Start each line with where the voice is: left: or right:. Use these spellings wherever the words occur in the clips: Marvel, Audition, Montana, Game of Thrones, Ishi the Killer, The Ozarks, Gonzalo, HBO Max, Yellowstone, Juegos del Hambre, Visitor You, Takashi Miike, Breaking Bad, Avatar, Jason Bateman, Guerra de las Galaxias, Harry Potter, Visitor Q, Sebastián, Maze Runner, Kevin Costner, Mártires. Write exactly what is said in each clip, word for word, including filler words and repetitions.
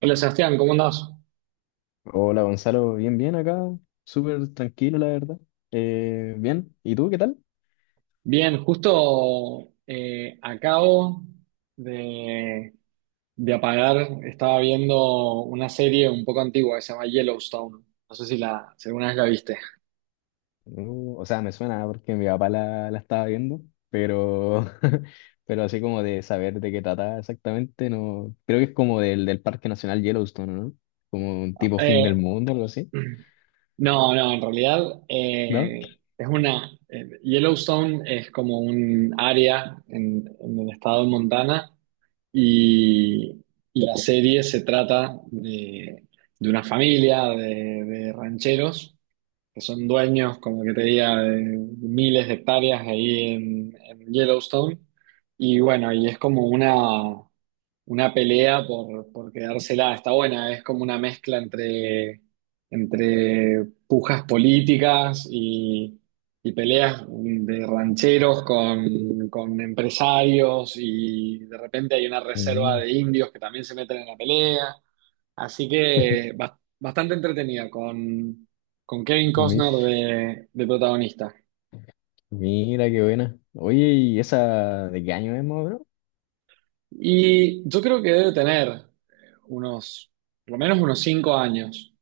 right: Hola Sebastián, ¿cómo andás?
left: Hola Gonzalo, bien, bien acá, súper tranquilo la verdad. Eh, bien, ¿y tú qué tal?
right: Bien, justo eh, acabo de, de apagar, estaba viendo una serie un poco antigua que se llama Yellowstone. No sé si, la, si alguna vez la viste.
left: Uh, o sea, me suena porque mi papá la, la estaba viendo, pero, pero así como de saber de qué trataba exactamente, no, creo que es como del, del Parque Nacional Yellowstone, ¿no? Como un tipo fin
right: Eh,
left: del mundo, algo así,
right: no, no, en realidad
left: ¿no?
right: eh, es una... eh, Yellowstone es como un área en, en el estado de Montana y, y la serie se trata de, de una familia de de rancheros que son dueños, como que te diga, de miles de hectáreas ahí en, en Yellowstone. Y bueno, y es como una, una pelea por, por quedársela, está buena, es como una mezcla entre, entre pujas políticas y, y peleas de rancheros con, con empresarios y de repente hay una reserva
left: Mm,
right: de indios que también se meten en la pelea. Así que bas- bastante entretenida, con, con Kevin Costner
left: mish,
right: de, de protagonista.
left: mira qué buena. Oye, ¿y esa de qué año es, más o menos?
right: Y yo creo que debe tener eh, unos, por lo menos unos cinco años.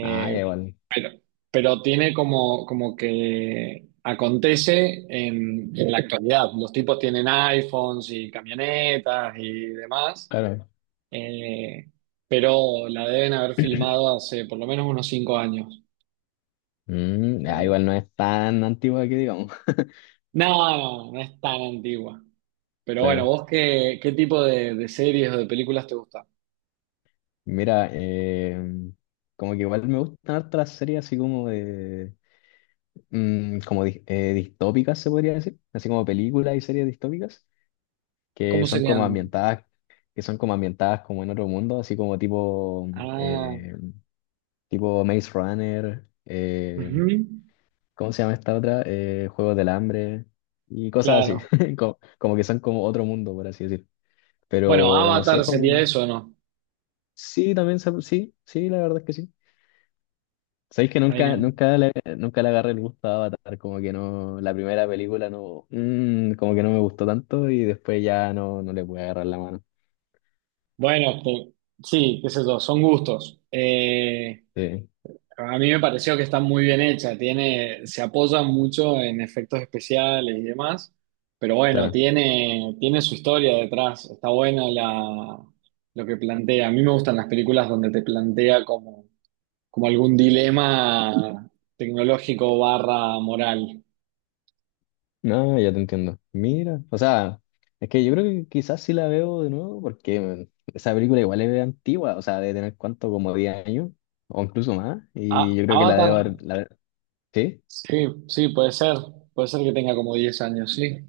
left: Ah, ya igual,
right: pero, pero tiene como, como que acontece en, en la actualidad. Los tipos tienen iPhones y camionetas y demás.
left: claro.
right: Eh, pero la deben haber filmado hace por lo menos unos cinco años.
left: Mm, ah,
right: Eh,
left: igual no es tan antigua que digamos,
right: No, no, no es tan antigua. Pero bueno,
left: claro.
right: ¿vos qué, qué tipo de, de series o de películas te gusta?
left: Mira, eh, como que igual me gustan hartas las series así como de, mm, como di- eh, distópicas se podría decir, así como películas y series distópicas que
right: ¿Cómo
left: son como
right: serían?
left: ambientadas, que son como ambientadas como en otro mundo, así como tipo,
right: Ah,
left: eh, tipo Maze Runner, eh,
right: ujú,
left: ¿cómo se llama esta otra? Eh, Juegos del Hambre y cosas así,
right: claro.
left: como, como que son como otro mundo por así decir.
right: Bueno,
left: Pero no sé,
right: Avatar sería
left: como
right: eso, ¿o ¿no?
left: sí, también se- sí, sí, la verdad es que sí. Sabéis que
right: Ahí,
left: nunca,
right: eh.
left: nunca le, nunca le agarré el gusto a Avatar, como que no, la primera película no, mm, como que no me gustó tanto y después ya no, no le pude agarrar la mano.
right: Bueno, que- sí, qué sé yo, son gustos. Eh,
left: Sí,
right: A mí me pareció que está muy bien hecha, tiene, se apoya mucho en efectos especiales y demás, pero bueno,
left: claro.
right: tiene, tiene su historia detrás, está buena la, lo que plantea. A mí me gustan las películas donde te plantea como, como algún dilema tecnológico barra moral.
left: No, ya te entiendo. Mira, o sea, es que yo creo que quizás sí la veo de nuevo porque mm, esa película igual es antigua, o sea, debe tener cuánto, como diez años o incluso más, y
right: Ah,
left: yo creo que la debo
right: Avatar,
left: haber, la, ¿sí?
right: sí, sí, puede ser, puede ser que tenga como diez años, sí,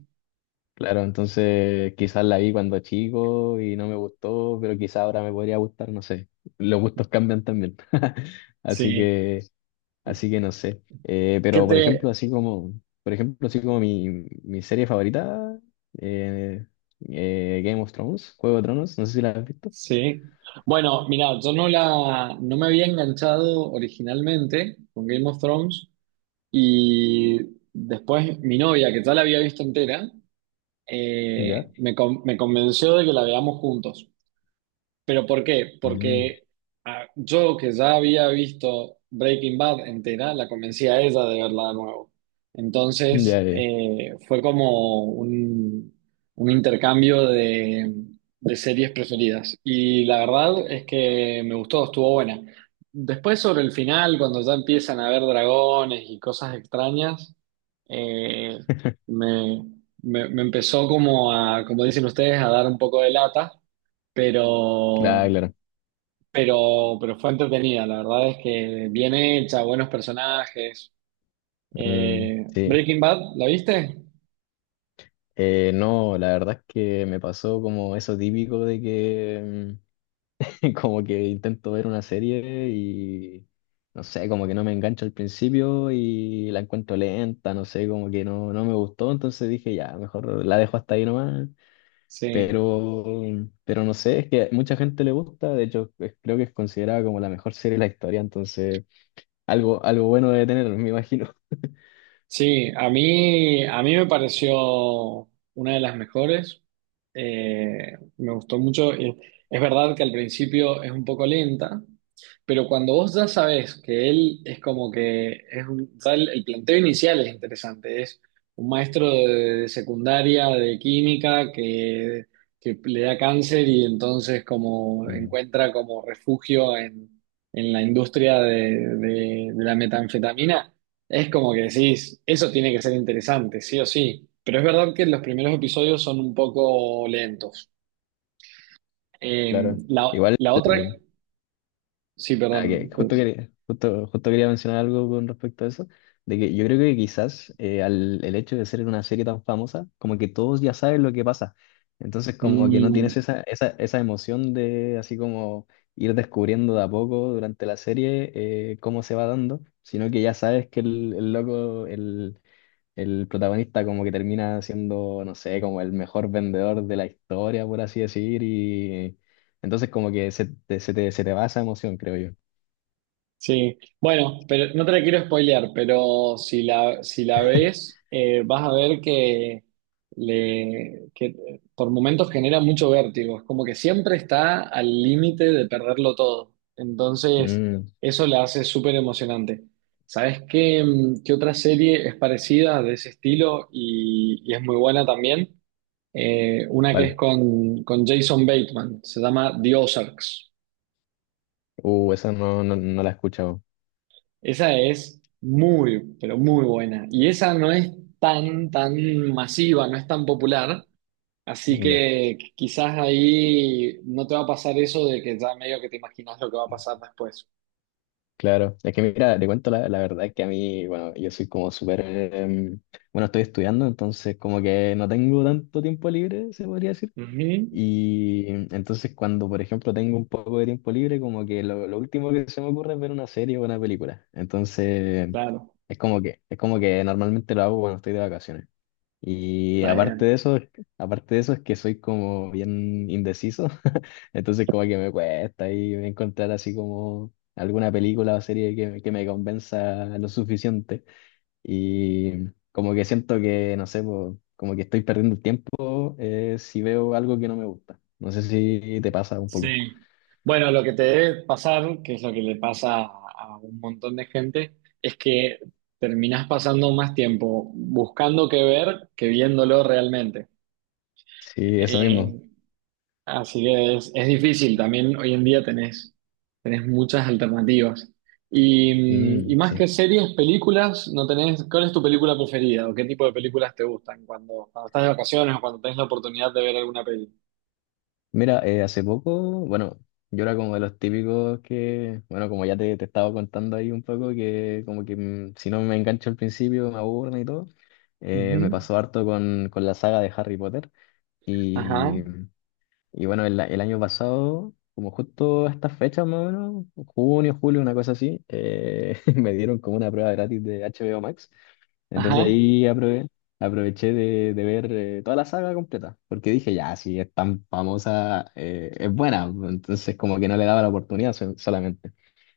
left: Claro, entonces quizás la vi cuando chico y no me gustó, pero quizás ahora me podría gustar, no sé. Los gustos cambian también. Así
right: sí.
left: que, así que no sé. Eh,
right: ¿Qué
left: pero por ejemplo,
right: te,
left: así como, por ejemplo, así como mi, mi serie favorita, eh, eh, Game of Thrones, Juego de Tronos, no sé si la has visto.
right: Sí. Bueno, mira, yo no la, no me había enganchado originalmente con Game of Thrones y después mi novia, que ya la había visto entera, eh,
left: Ya.
right: me, con- me convenció de que la veamos juntos. ¿Pero por qué?
left: Mm,
right: Porque ah, yo que ya había visto Breaking Bad entera, la convencí a ella de verla de nuevo.
left: ya,
right: Entonces
left: ya.
right: eh, fue como un, un intercambio de, de series preferidas. Y la verdad es que me gustó, estuvo buena. Después sobre el final, cuando ya empiezan a ver dragones y cosas extrañas, eh, me, me me empezó como a, como dicen ustedes, a dar un poco de lata
left: Claro,
right: pero,
left: claro.
right: pero, pero fue entretenida. La verdad es que bien hecha, buenos personajes.
left: Mm,
right: Eh,
left: sí.
right: Breaking Bad, ¿la viste?
left: Eh, no, la verdad es que me pasó como eso típico de que mm, como que intento ver una serie y no sé, como que no me engancho al principio y la encuentro lenta, no sé, como que no, no me gustó, entonces dije ya, mejor la dejo hasta ahí nomás.
right: Sí.
left: Pero, pero no sé, es que mucha gente le gusta, de hecho es- creo que es considerada como la mejor serie de la historia, entonces algo, algo bueno debe tener, me imagino.
right: Sí, a mí, a mí me pareció una de las mejores. Eh, me gustó mucho. Eh, Es verdad que al principio es un poco lenta, pero cuando vos ya sabés que él es como que es un, ya el, el planteo inicial es interesante. Es un maestro de, de secundaria de química que, que le da cáncer y entonces como
left: Mm,
right: encuentra como refugio en, en la industria de de- de la metanfetamina. Es como que decís, eso tiene que ser interesante, sí o sí. Pero es verdad que los primeros episodios son un poco lentos. Eh,
left: claro.
right: la,
left: Igual.
right: la otra, sí,
left: Ah, que
right: perdón.
left: justo
right: que-
left: quería, justo, justo quería mencionar algo con respecto a eso, de que yo creo que quizás eh, al, el hecho de ser una serie tan famosa, como que todos ya saben lo que pasa, entonces como que no
right: Mm.
left: tienes esa, esa, esa emoción de así como ir descubriendo de a poco durante la serie eh, cómo se va dando, sino que ya sabes que el, el loco, el, el protagonista como que termina siendo, no sé, como el mejor vendedor de la historia, por así decir, y entonces como que se, te- se te, se te va esa emoción, creo yo.
right: Sí, bueno, pero no te la quiero spoilear, pero si la, si la ves, eh, vas a ver que, le, que por momentos genera mucho vértigo, es como que siempre está al límite de perderlo todo, entonces
left: Mm,
right: eso la hace súper emocionante. ¿Sabes qué, mm, qué otra serie es parecida de ese estilo y, y es muy buena también? Eh, una que es
left: vale.
right: con, con Jason Bateman, se llama The Ozarks.
left: Uh, esa no, no, no la he escuchado.
right: Esa es muy, pero muy buena. Y esa no es tan, tan masiva, no es tan popular. Así
left: Ya,
right: que quizás ahí no te va a pasar eso de que ya medio que te imaginas lo que va a pasar después.
left: claro. Es que mira, te cuento la, la verdad que a mí, bueno, yo soy como súper, em, bueno, estoy estudiando, entonces como que no tengo tanto tiempo libre, se podría decir.
right: Ujú.
left: Y em, entonces cuando, por ejemplo, tengo un poco de tiempo libre, como que lo, lo último que se me ocurre es ver una serie o una película. Entonces,
right: Claro,
left: es como que, es como que normalmente lo hago cuando estoy de vacaciones. Y
right: está
left: aparte de
right: bien.
left: eso, aparte de eso es que soy como bien indeciso, entonces como que me cuesta ahí encontrar así como alguna película o serie que, me- que me convenza lo suficiente. Y como que siento que, no sé, po, como que estoy perdiendo el tiempo eh, si veo algo que no me gusta. No sé si te pasa un poco.
right: Sí. Bueno, lo que te debe pasar, que es lo que le pasa a a un montón de gente, es que terminás pasando más tiempo buscando qué ver que viéndolo realmente.
left: Sí, eso mismo.
right: Eh, Así que es, es difícil también hoy en día tenés, tenés muchas alternativas. Y, mm, y
left: Mm,
right: más que
left: sí.
right: series, películas, no tenés, ¿cuál es tu película preferida o qué tipo de películas te gustan cuando, cuando estás de vacaciones o cuando tenés la oportunidad de ver alguna peli?
left: Mira, eh, hace poco, bueno, yo era como de los típicos que, bueno, como ya te, te estaba contando ahí un poco, que como que mm, si no me engancho al principio me aburren y todo, eh, me
right: Ujú.
left: pasó harto con, con la saga de Harry Potter.
right: Ajá,
left: Y, y bueno, el, el año pasado, como justo a estas fechas más o menos, junio, julio, una cosa así, eh, me dieron como una prueba gratis de H B O Max. Entonces
right: ajá.
left: ahí aprove- aproveché de, de ver eh, toda la saga completa, porque dije, ya, si es tan famosa, eh, es buena, entonces como que no le daba la oportunidad sol- solamente.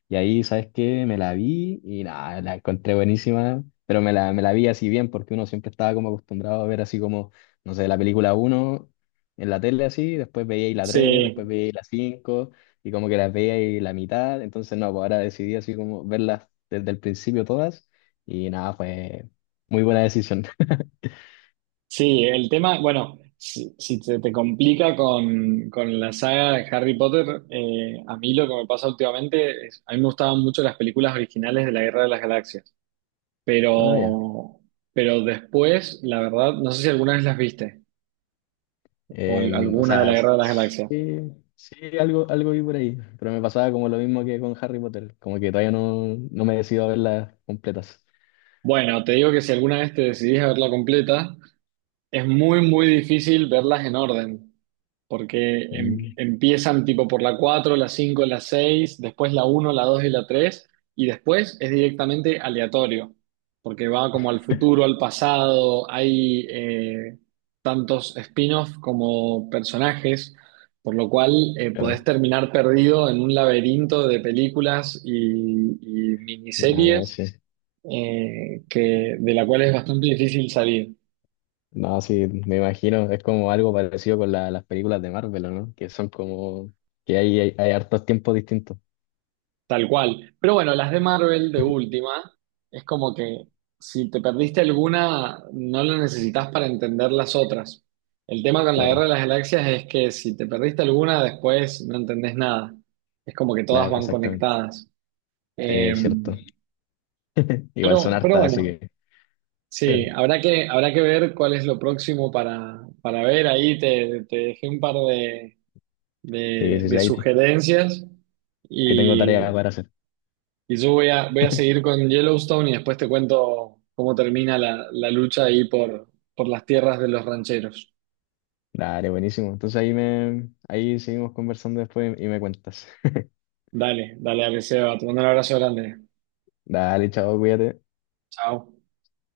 left: Y ahí, ¿sabes qué? Me la vi y nada, la encontré buenísima, pero me la, me la vi así bien porque uno siempre estaba como acostumbrado a ver así como, no sé, la película uno en la tele así, después veía y la tres después
right: Sí,
left: veía y la cinco y como que las veía y la mitad, entonces no, pues ahora decidí así como verlas desde el principio todas y nada, fue muy buena decisión.
right: sí, el tema, bueno, si, si se te complica con, con la saga de Harry Potter, eh, a mí lo que me pasa últimamente es, a mí me gustaban mucho las películas originales de la Guerra de las Galaxias.
left: Ah, ya.
right: Pero, pero después, la verdad, no sé si alguna vez las viste, o al-
left: En- o
right: alguna de la
left: sea,
right: Guerra de las Galaxias.
left: sí, sí, algo, algo vi por ahí, pero me pasaba como lo mismo que con Harry Potter, como que todavía no, no me decido a verlas completas.
right: Bueno, te digo que si alguna vez te decidís a verla completa, es muy, muy difícil verlas en orden, porque em-
left: Mm,
right: empiezan tipo por la cuatro, la cinco, la seis, después la uno, la dos y la tres y después es directamente aleatorio, porque va como al futuro, al pasado, hay eh, tantos spin-offs como personajes, por lo cual eh,
left: claro,
right: podés terminar perdido en un laberinto de películas y, y
left: no,
right: miniseries
left: sí,
right: eh, que, de la cual es bastante difícil salir.
left: no, sí, me imagino, es como algo parecido con la- las películas de Marvel, ¿o ¿no? Que son como, que hay, hay, hay hartos tiempos distintos,
right: Tal cual. Pero bueno, las de Marvel de última, es como que si te perdiste alguna, no la necesitas para entender las otras. El tema con la Guerra
left: claro,
right: de las Galaxias es que si te perdiste alguna, después no entendés nada. Es como que todas
left: claro,
right: van
left: exactamente,
right: conectadas.
left: sí,
right: Eh,
left: es cierto. Igual son
right: pero, pero
left: hartas, así
right: bueno,
left: que sí,
right: sí, habrá que, habrá que ver cuál es lo próximo para, para ver. Ahí te, te dejé un par de, de
left: sí, sí,
right: de
left: ahí,
right: sugerencias.
left: ahí tengo
right: Y
left: tarea para hacer.
right: Y yo voy a, voy a seguir con Yellowstone y después te cuento cómo termina la, la lucha ahí por, por las tierras de los rancheros.
left: Dale, buenísimo. Entonces ahí me, ahí seguimos conversando después y me cuentas.
right: Dale, dale, dale, Seba. Te mando un abrazo grande.
left: Dale, chao, cuídate.
right: Chao.